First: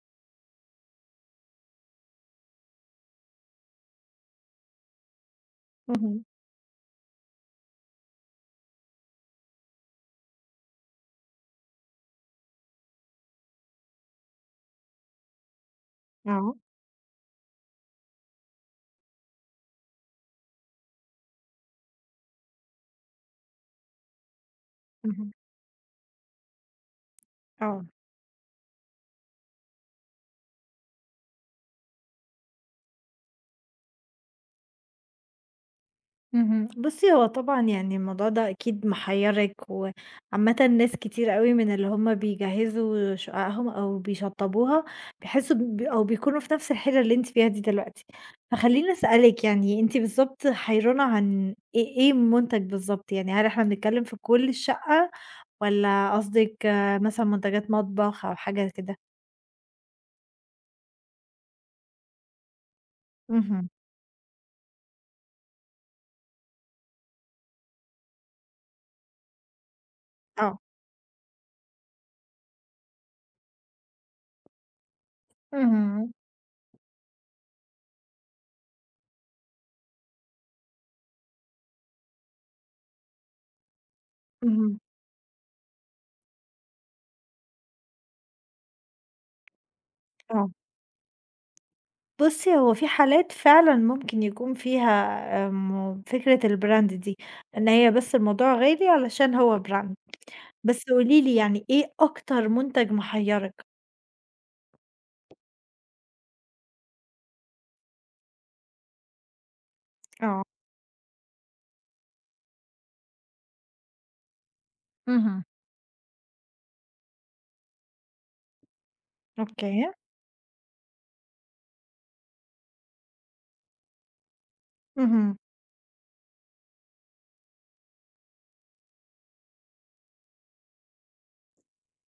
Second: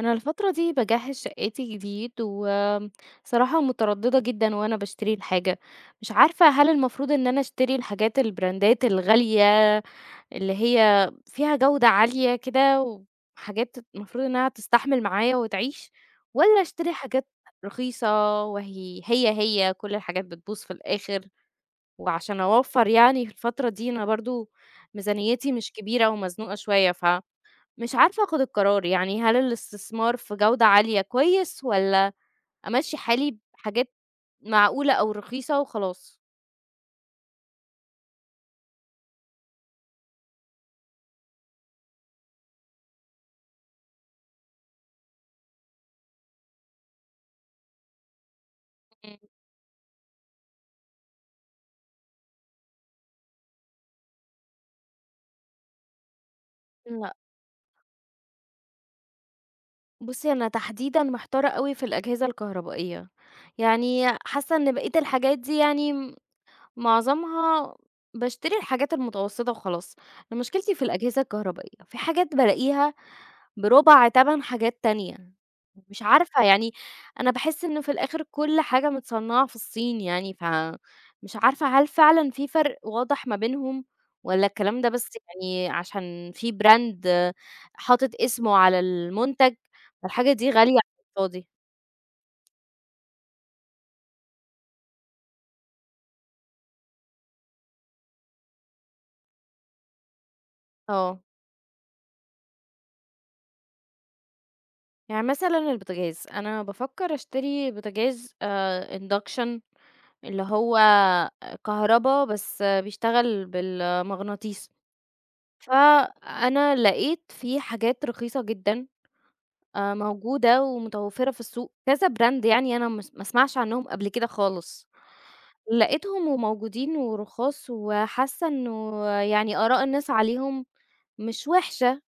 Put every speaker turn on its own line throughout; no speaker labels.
انا الفتره دي باجهز شقتي جديد وصراحه متردده جدا وانا بشتري الحاجه. مش
اهم،
عارفه هل المفروض ان انا اشتري الحاجات البراندات الغاليه اللي هي فيها جوده عاليه كده، وحاجات المفروض انها تستحمل معايا وتعيش،
آه،
ولا اشتري حاجات رخيصه وهي هي هي كل الحاجات بتبوظ في الاخر، وعشان اوفر يعني في الفتره دي انا برضو
اهم،
ميزانيتي مش كبيره ومزنوقه شويه.
آه،
مش عارفة آخُد القرار، يعني هل الاستثمار في جودة عالية كويس والّا أمشّي حالي بحاجات معقولة أو رخيصة وخلاص؟
اهم. بُصّي، هو طبعًا يعني الموضوع ده أكيد محيّرِك، وعامةً ناس كتير أوي من اللي هُم بيجهّزوا شققهم أو بيشطّبوها بيحسّوا أو بيكونوا في نَفْس الحيرة اللي أنتِ فيها دي دلوقتي. فخلّيني
إمم.
أسألِك يعني أنتِ بالضبط حيرانة عن إيه المنتج بالضبط، يعني هل إحنا بنتكلّم في كل الشقة والّا قصدِك
لأ،
مثلًا منتجات مطبخ أو حاجة كده؟
بُصّي أنا تحديدًا محتارة أوي في الأجهزة الكهربائية،
اهم،
يعني حاسة إن بقية الحاجات دي يعني معظمها باشتري الحاجات المتوسطة وخلاص، أنا
آه.
مشكلتي في الأجهزة الكهربائية، في حاجات بالاقيها بربع تَمَن حاجات تانية،
اهم،
مش
اهم.
عارفة يعني أنا باحس إن في الآخر كل حاجة متصنعة في الصين يعني، فمش عارفة هل فعلًا في فرق واضح ما بينهم، والّا
اهم،
الكلام ده بس يعني عشان في brand حاطط اسمه على المنتج، فالحاجة دي
آه.
غالية على الفاضي؟
بُصّي، هو في حالات فعلًا ممكن يكون فيها فكرة الbrand دي، إن هي بس الموضوع غالي علشان هو brand. بس
آه،
قولي لي يعني إيه أكتر منتج محيّرِك؟
يعني مثلًا البوتاجاز، أنا بافكر أشتري بوتاجاز induction
آه.
اللي هو كهربا بس بيشتغل بالمغناطيس.
اهم.
فأنا لقيت في حاجات رخيصة جدًا
أوكي.
موجودة ومتوفرة في السوق، كذا براند يعني أنا ما اسمعش عنهم قبل كده خالص،
اهم.
لقيتهم وموجودين ورخاص وحاسة إنه يعني آراء الناس عليهم مش وحشة،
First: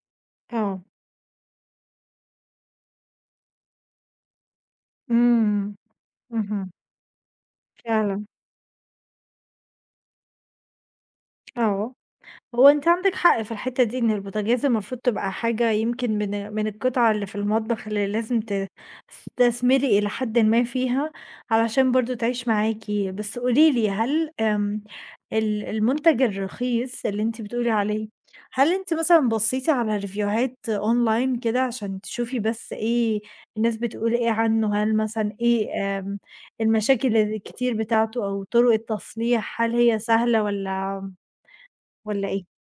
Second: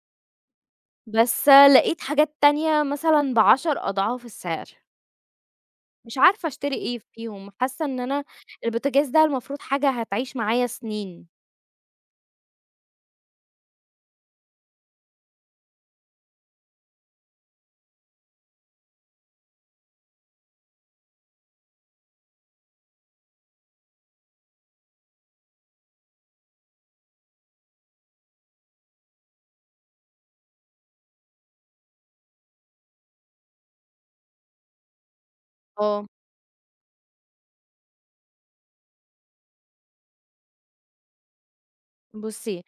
آه.
بس لقيت حاجات تانية مثلًا ب10 أضعاف السعر،
إمم.
مش عارفة
اهم.
أشتري إيه فيهم، حاسة إن أنا
فعلًا.
البوتاجاز ده المفروض حاجة هتعيش معايا سنين.
آه. هو أنتِ عندِك حق في الحتّة دي، إن البوتاجاز المفروض تبقى حاجة يمكن من القطع اللي في المطبخ اللي لازم تستثمري إلى حدٍ ما فيها، علشان برضه تعيش معاكِ. بس قولي لي هل المنتج الرخيص اللي أنتِ بتقولي عليه، هل أنتِ مثلًا بصيتِ على ريفيوهات online كده عشان تشوفي بس إيه الناس بتقول إيه عنه؟ هل مثلًا إيه
آه،
آمم المشاكل الكتير بتاعته أو طرق التصليح، هل هي سهلة والّا إيه؟
بُصّي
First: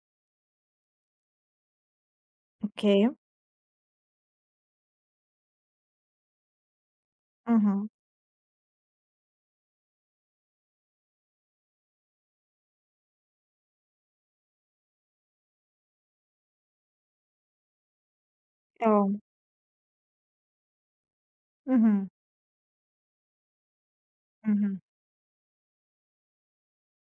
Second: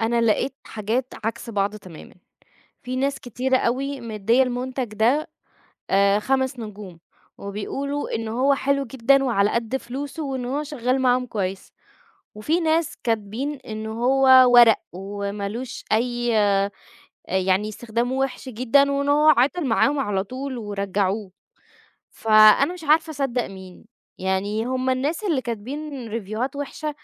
أنا لقيت حاجات عكس بعض تمامًا. في
أوكي.
ناس كتيرة أوي مديّة المنتج ده 5 نجوم،
اهم.
وبيقولوا إن هو حلو جدًا وعلى قد فلوسه وإن هو شغال معاهم كويس، وفي ناس كاتبين إن هو ورق وما لوش أي يعني استخدامه وِحِش جدًا وإن
آه.
هو عِطِل معاهم على طول ورجّعوه،
اهم،
فأنا مش عارفة أصدّق مين، يعني
اهم.
هُم الناس اللي كاتبين ريفيوهات وِحشة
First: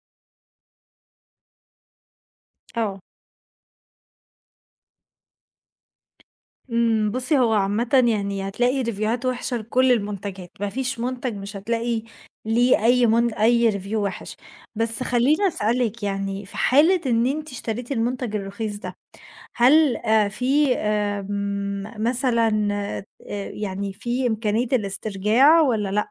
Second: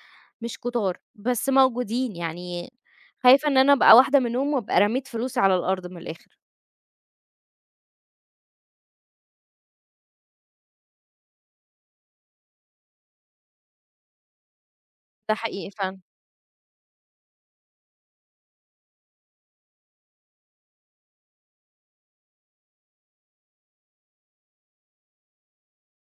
مش كتار، بس موجودين يعني
آه.
خايفة إن أنا أبقى واحدة منهم وأبقى رميت فلوسي على الأرض من الآخر،
بُصّي هو عامةً يعني هتلاقي ريفيوهات وِحشة لكل المنتجات، ما فيش منتج مش هتلاقي ليه أي من أي ريفيو وِحِش، بس
ده
خلّيني
حقيقي فعلًا.
أسألِك يعني في حالة إن أنتِ اشتريتِ المنتج الرخيص ده، هل في مثلًا يعني في إمكانية الاسترجاع والّا لأ؟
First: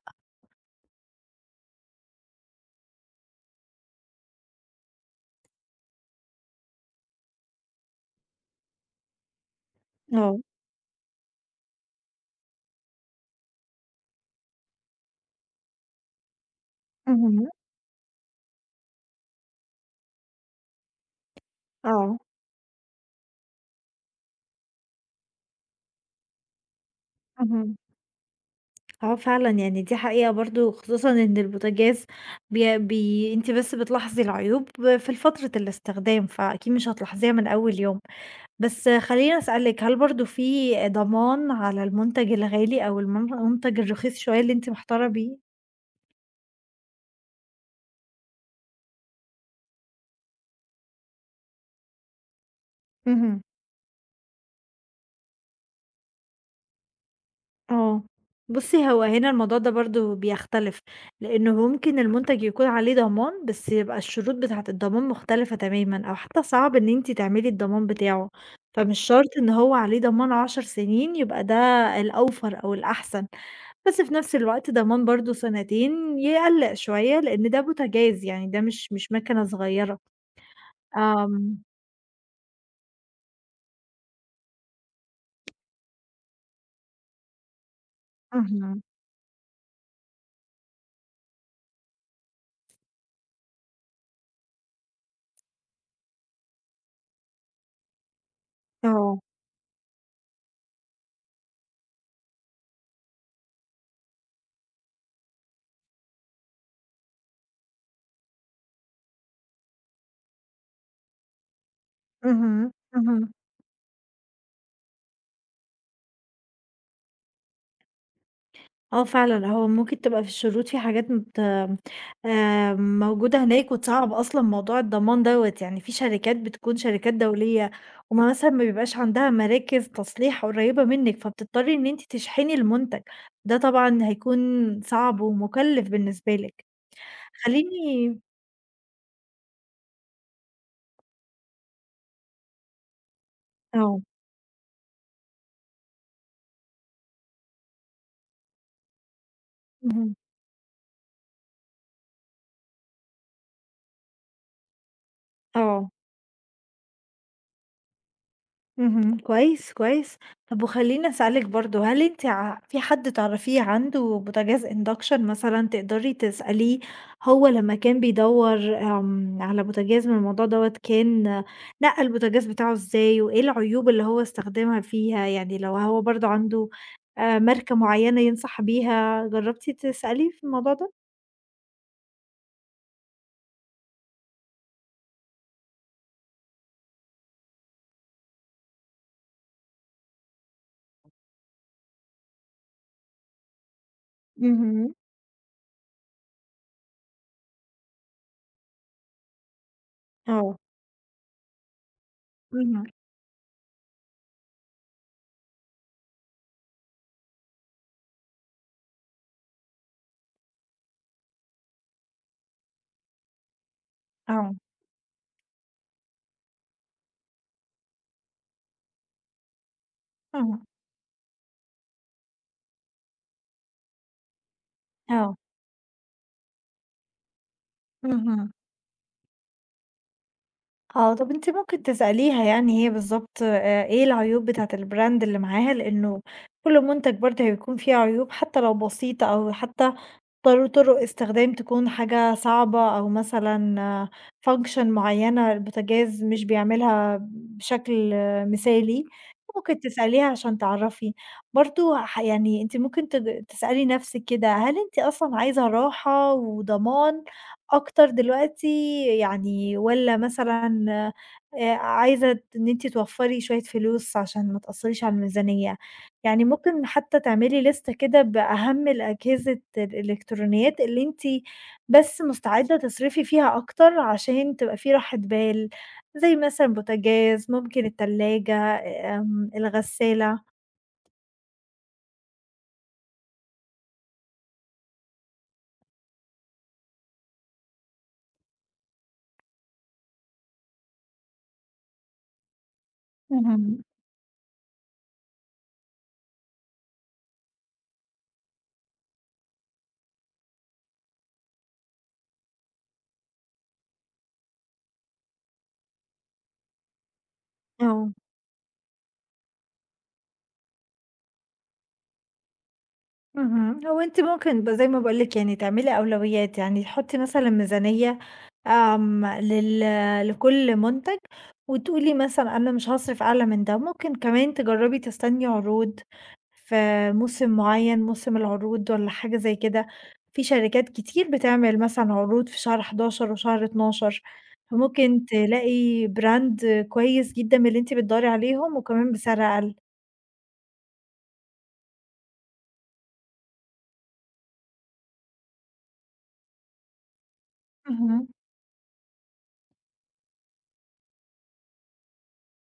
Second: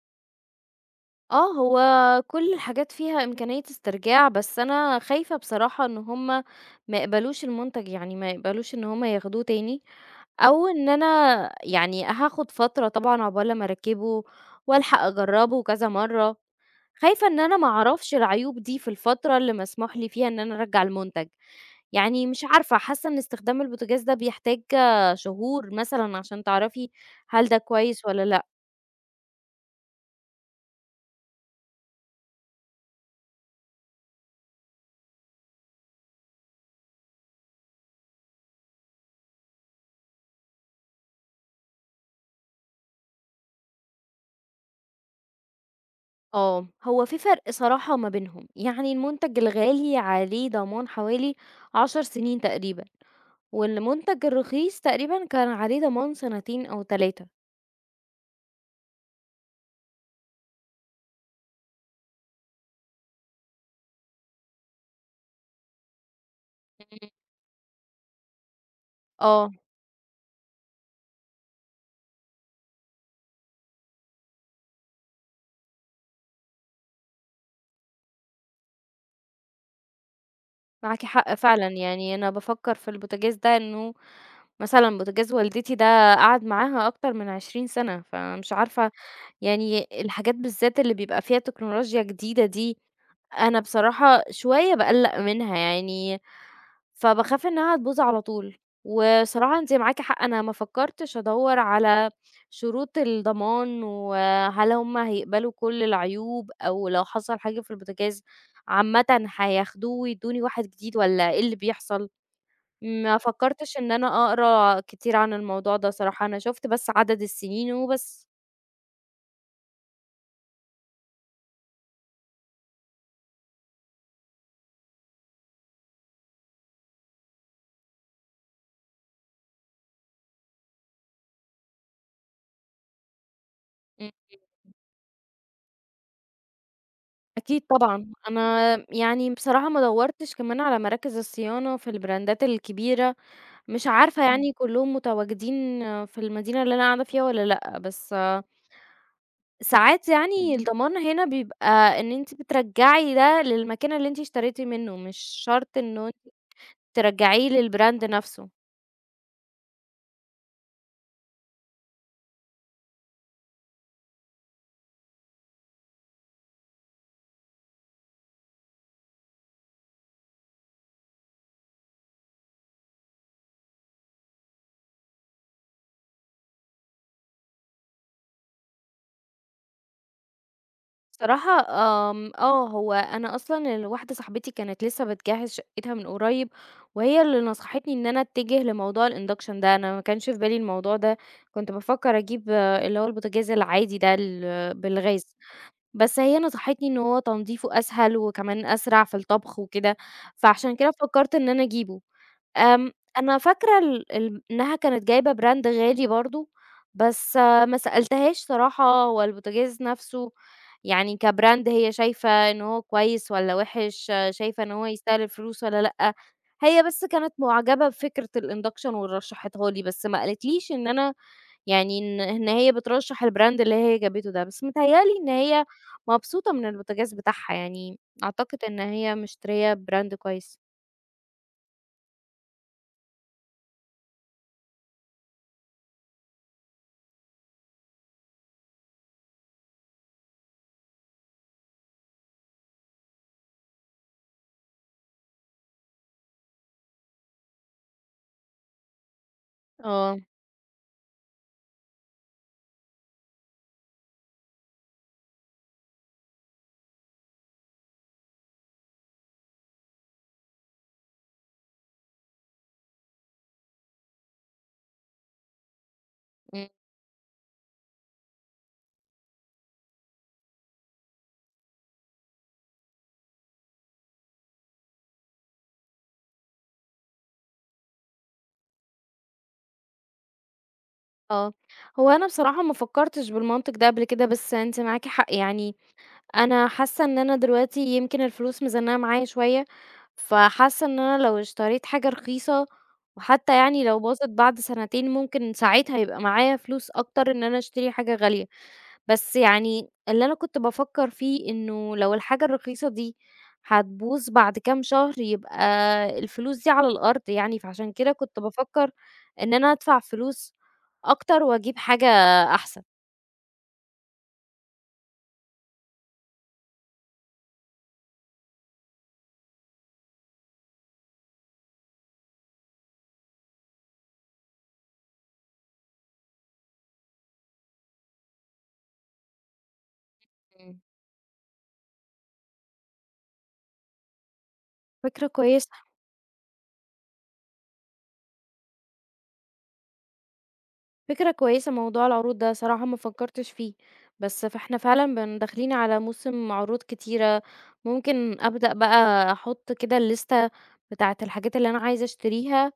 آه، هو كل الحاجات فيها إمكانية استرجاع، بس أنا خايفة بصراحة إن هُم ما يقبلوش المنتج، يعني ما يقبلوش إن هُم ياخدوه تاني،
آه.
أو إن أنا يعني هاخد فترة طبعًا عقبال لمّا أركّبه والحق أجرّبه كذا مرّة، خايفة إن
اهم.
أنا ما أعرفش العيوب دي في الفترة اللي مسموح لي فيها إن أنا أرجّع المنتج،
آه.
يعني مش عارفة، حاسة إن استخدام البوتاجاز ده بيحتاج شهور مثلًا عشان تعرفي هل ده
اهم.
كويس والّا لأ.
آه فعلًا، يعني دي حقيقة برضه، خصوصًا إن البوتاجاز بي بي أنتِ بس بتلاحظي العيوب في فترة الاستخدام، فأكيد مش هتلاحظيها من أول يوم. بس خلّيني أسألِك، هل برضه في ضمان على المنتج الغالي أو المنتج الرخيص شوية اللي أنتِ محتارة بيه؟
آه، هو في فرق صراحة ما بينهم، يعني المنتج الغالي عليه ضمان حوالي 10 سنين تقريبًا،
اهم.
والمنتج الرخيص تقريبًا كان عليه ضمان سنتين أو 3.
آه. بُصّي، هو هنا الموضوع ده برضه بيختلف، لإنه ممكن المنتج يكون عليه ضمان، بس يبقى الشروط بتاعة الضمان مختلفة تمامًا أو حتى صعب إن
إمم.
أنتِ تعملي الضمان بتاعه، فمش شرط
آه،
إن هو عليه ضمان 10 سنين يبقى ده الأوفر أو الأحسن، بس في نفس الوقت ضمان برضه سنتين يقلّق شوية، لإن ده بوتاجاز يعني ده مش ماكنة صغيرة.
معاكِ حق
آمم،
فعلًا، يعني أنا بافكّر في البوتاجاز ده إنه مثلًا بوتاجاز والدتي ده قعد معاها أكتر من 20 سنة، فمش
اهم،
عارفة يعني الحاجات بالذات اللي بيبقى فيها تكنولوجيا جديدة دي، أنا بصراحة شوية باقلّق منها يعني فباخاف إنها تبوظ على طول،
آه،
وصراحة أنتِ معاكِ حق أنا ما فكّرتش أدوّر على شروط الضمان، وهل هُم هيقبلوا كل العيوب أو لو حصل حاجة في البوتاجاز عامةً هياخدوه ويدّوني واحد جديد والّا إيه اللي بيحصل؟
اهم،
ما
اهم.
فكّرتش إن أنا أقرا كتير عن الموضوع ده صراحة، أنا شُفت بس عدد السنين وبس.
آه فعلًا، هو ممكن تبقى في الشروط في حاجات مت موجودة هناك وتصعّب أصلًا موضوع الضمان دوّة، يعني في شركات بتكون شركات دولية، هُم مثلًا ما بيبقاش عندها مراكز تصليح قريّبة منِّك، فبتضطري إن أنتِ تشحني المنتج، ده طبعًا
إمم،
هيكون صعب ومُكلِّف بالنسبة لِك.
أكيد طبعًا،
خلّيني
أنا يعني بصراحة ما دوّرتش كمان على مراكز الصيانة في البراندات الكبيرة مش
آه،
عارفة آه. يعني كلّهم متواجدين في المدينة اللي أنا قاعدة فيها والّا لأ، بس ساعات
اهم،
يعني الضمان هنا بيبقى إن أنتِ بترجّعي ده للمكان اللي أنتِ اشتريتِ منّه، مش شرط
آه.
إنه أنتِ ترجّعيه للbrand نَفْسه.
اهم، كويس، كويس. طب وخلّيني أسألِك برضه، هل أنتِ في حد تعرفيه عنده بوتاجاز induction مثلًا تقدري تسأليه هو لمّا كان بيدوّر على بوتاجاز من الموضوع دوّة كان نقّى البوتاجاز بتاعه إزاي، وإيه العيوب اللي هو استخدمها فيها؟ يعني لو هو برضه عنده ماركة معيّنة ينصح بيها، جرّبتِ تسأليه في الموضوع ده؟
بصراحة آمم، آه، هو أنا أصلًا واحدة صاحبتي كانت لسّه بتجهّز شقتها من قريب، وهي اللي نصحتني إن أنا أتجه لموضوع الinduction ده، أنا ما كانش في بالي الموضوع ده، كنت بافكّر أجيب اللي هو البوتاجاز العادي ده ال
اهم،
بالغاز. بس هي نصحتني إن هو تنضيفه أسهل وكمان أسرع في الطبخ وكده،
آه،
فعشان كده فكّرت إن أنا أجيبه.
اهم،
آمم، أنا فاكرة ال ال إنها كانت جايبة brand غالي برضه، بس ما سألتهاش صراحة هو البوتاجاز نَفْسه يعني كbrand هي شايفة إن هو كويس والّا وِحِش،
آه،
شايفة إن هو يستاهل الفلوس والّا لأ، هي بس كانت مُعجبة بفكرة الinduction ورشّحتها لي، بس ما قالتليش إن أنا يعني إن هي بترشّح الbrand اللي هي جابته ده، بس متهيأ لي إن
آه،
هي مبسوطة من البوتاجاز بتاعها يعني،
اهم.
أعتقد إن هي مشترية brand كويس.
آه، طب أنتِ ممكن تسأليها يعني هي بالضبط إيه العيوب بتاعة الbrand اللي معاها، لإنه كل منتج برضه هيكون فيه عيوب حتى لو بسيطة أو حتى طرق استخدام تكون حاجة صعبة أو مثلًا function معيّنة البوتاجاز مش بيعملها بشكل مثالي، ممكن
آه،
تسأليها عشان تعرفي. برضه يعني أنتِ ممكن تسألي نفسِك كده، هل أنتِ أصلًا عايزة راحة وضمان أكتر دلوقتي يعني والّا مثلًا عايزة إن أنتِ توفّري شوية فلوس عشان ما تأثّريش على الميزانية؟ يعني
إمم،
ممكن حتى تعملي لِستة كده بأهم الأجهزة الإلكترونيات اللي أنتِ بس مستعدة تصرفي فيها أكتر عشان تبقى في راحة بال، زي مثلًا بوتاجاز، ممكن التلاجة، الغسالة.
آه. هو أنا بصراحة ما فكّرتش بالمنطق ده قبل كده، بس أنتِ معاكِ حق يعني، أنا حاسة إن أنا دلوقتي يمكن الفلوس مزنّقة معايا شوية، فحاسة إن أنا لو اشتريت حاجة رخيصة وحتى
اهم.
يعني لو باظت بعد سنتين ممكن ساعتها يبقى معايا فلوس أكتر إن أنا أشتري حاجة غالية. بس يعني اللي أنا كنت بافكّر فيه إنه لو الحاجة الرخيصة دي هتبوظ بعد كام شهر، يبقى الفلوس دي على الأرض يعني، فعشان كده
آه،
كنت بافكّر إن أنا أدفع فلوس أكتر وأجيب حاجة أحسن.
اهم، هو أنتِ ممكن زي ما باقول لِك يعني تعملي أولويات، يعني تحطي مثلًا ميزانية آمم، لل لكل منتج وتقولي مثلًا أنا مش هاصرف أعلى من ده، ممكن كمان تجربي تستني عروض. في موسم معيّن، موسم العروض والّا حاجة زي كده، في
إمم.
شركات كتير بتعمل مثلًا عروض في شهر 11 وشهر 12، فممكن
فكرة كويسة،
تلاقي brand كويس جدًا من اللي أنتِ بتدوّري عليهم وكمان بسعر أقل.
فكرة كويسة موضوع العروض ده صراحة ما فكّرتش فيه، بس فإحنا فعلًا داخلين على موسم عروض كتيرة،
اهم.
ممكن أبدأ بقى أحُط كده الليستة بتاعة الحاجات اللي أنا عايزة أشتريها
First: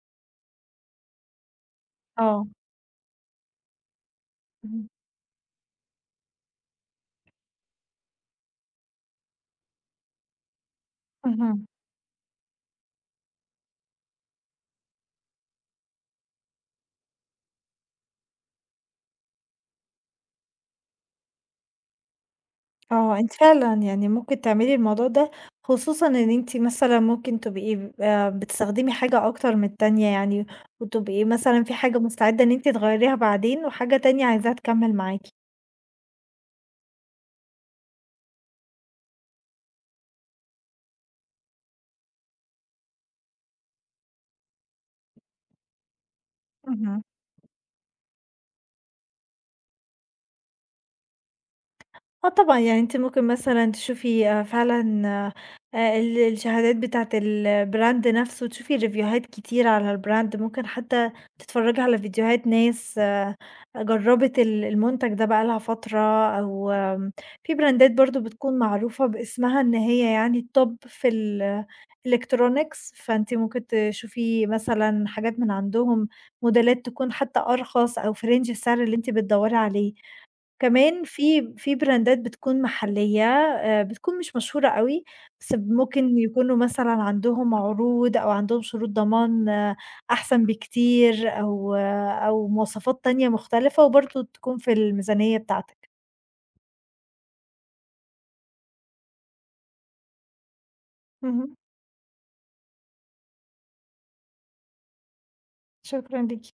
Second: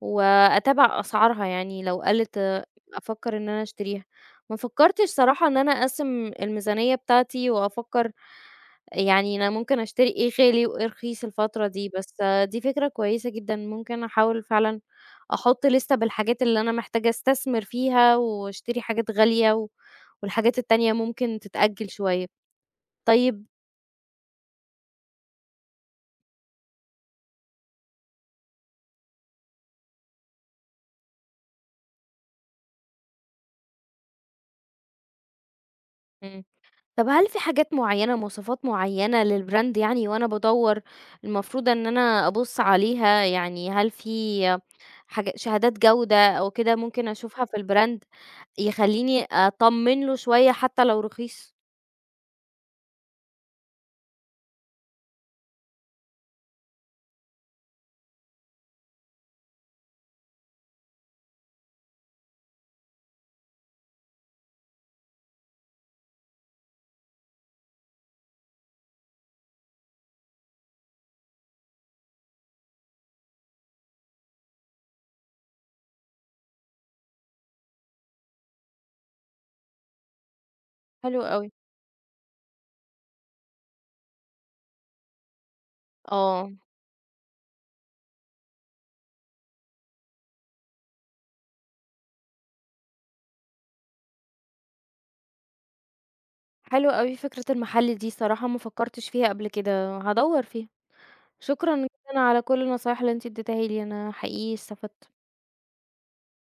وأتابع أسعارها يعني لو قَلِت
آه.
أفكّر إن أنا أشتريها. ما
اهم.
فكّرتش صراحة إن أنا أقسّم الميزانية بتاعتي وأفكّر يعني أنا ممكن أشتري إيه غالي وإيه رخيص الفترة
اهم.
دي، بس دي فكرة كويسة جدًا، ممكن أحاول فعلًا أحُط لِستة بالحاجات اللي أنا محتاجة أستثمر فيها وأشتري حاجات غالية والحاجات التانية ممكن تتأجّل شوية.
آه، أنتِ
طيب
فعلًا يعني ممكن تعملي الموضوع ده، خصوصًا إن أنتِ مثلًا ممكن تبقي بتستخدمي حاجة أكتر من التانية يعني، وتبقي مثلًا في حاجة مستعدة إن أنتِ تغيّريها بعدين وحاجة تانية عايزاها تكمّل معاكِ.
طب هل في حاجات معيّنة، مواصفات معيّنة للbrand يعني وأنا بادوّر المفروض إن أنا أبُص عليها؟ يعني هل في حاجة شهادات جودة أو كده
اهم.
ممكن أشوفها في الbrand يخلّيني أطمّن له شوية حتى لو رخيص؟
آه طبعًا، يعني أنتِ ممكن مثلًا تشوفي فعلًا الشهادات بتاعة الbrand نفسه، تشوفي ريفيوهات كتير على الbrand، ممكن حتى تتفرّجي على فيديوهات ناس جرّبت المنتج ده بقى لها فترة، أو في براندات برضه بتكون معروفة باسمها إن هي يعني الtop في الelectronics، فأنتِ ممكن تشوفي مثلًا حاجات من عندهم، موديلات تكون حتى أرخص أو في range السعر اللي أنتِ بتدوّري عليه. كمان
حلو أوي.
في براندات بتكون محلية، بتكون مش مشهورة أوي، بس ممكن
آه.
يكونوا مثلًا عندهم عروض أو عندهم شروط ضمان أحسن بكتير أو مواصفات تانية مختلفة، وبرضه تكون في الميزانية بتاعتك.
حلوة أوي فكرة المحل دي صراحة ما فكّرتش فيها قبل كده، هادوّر فيها.
اهم،
شكرًا جدًا على كل النصايح اللي أنتِ ادّيتيها لي، أنا حقيقي استفدت.
شكرًا ليكِ.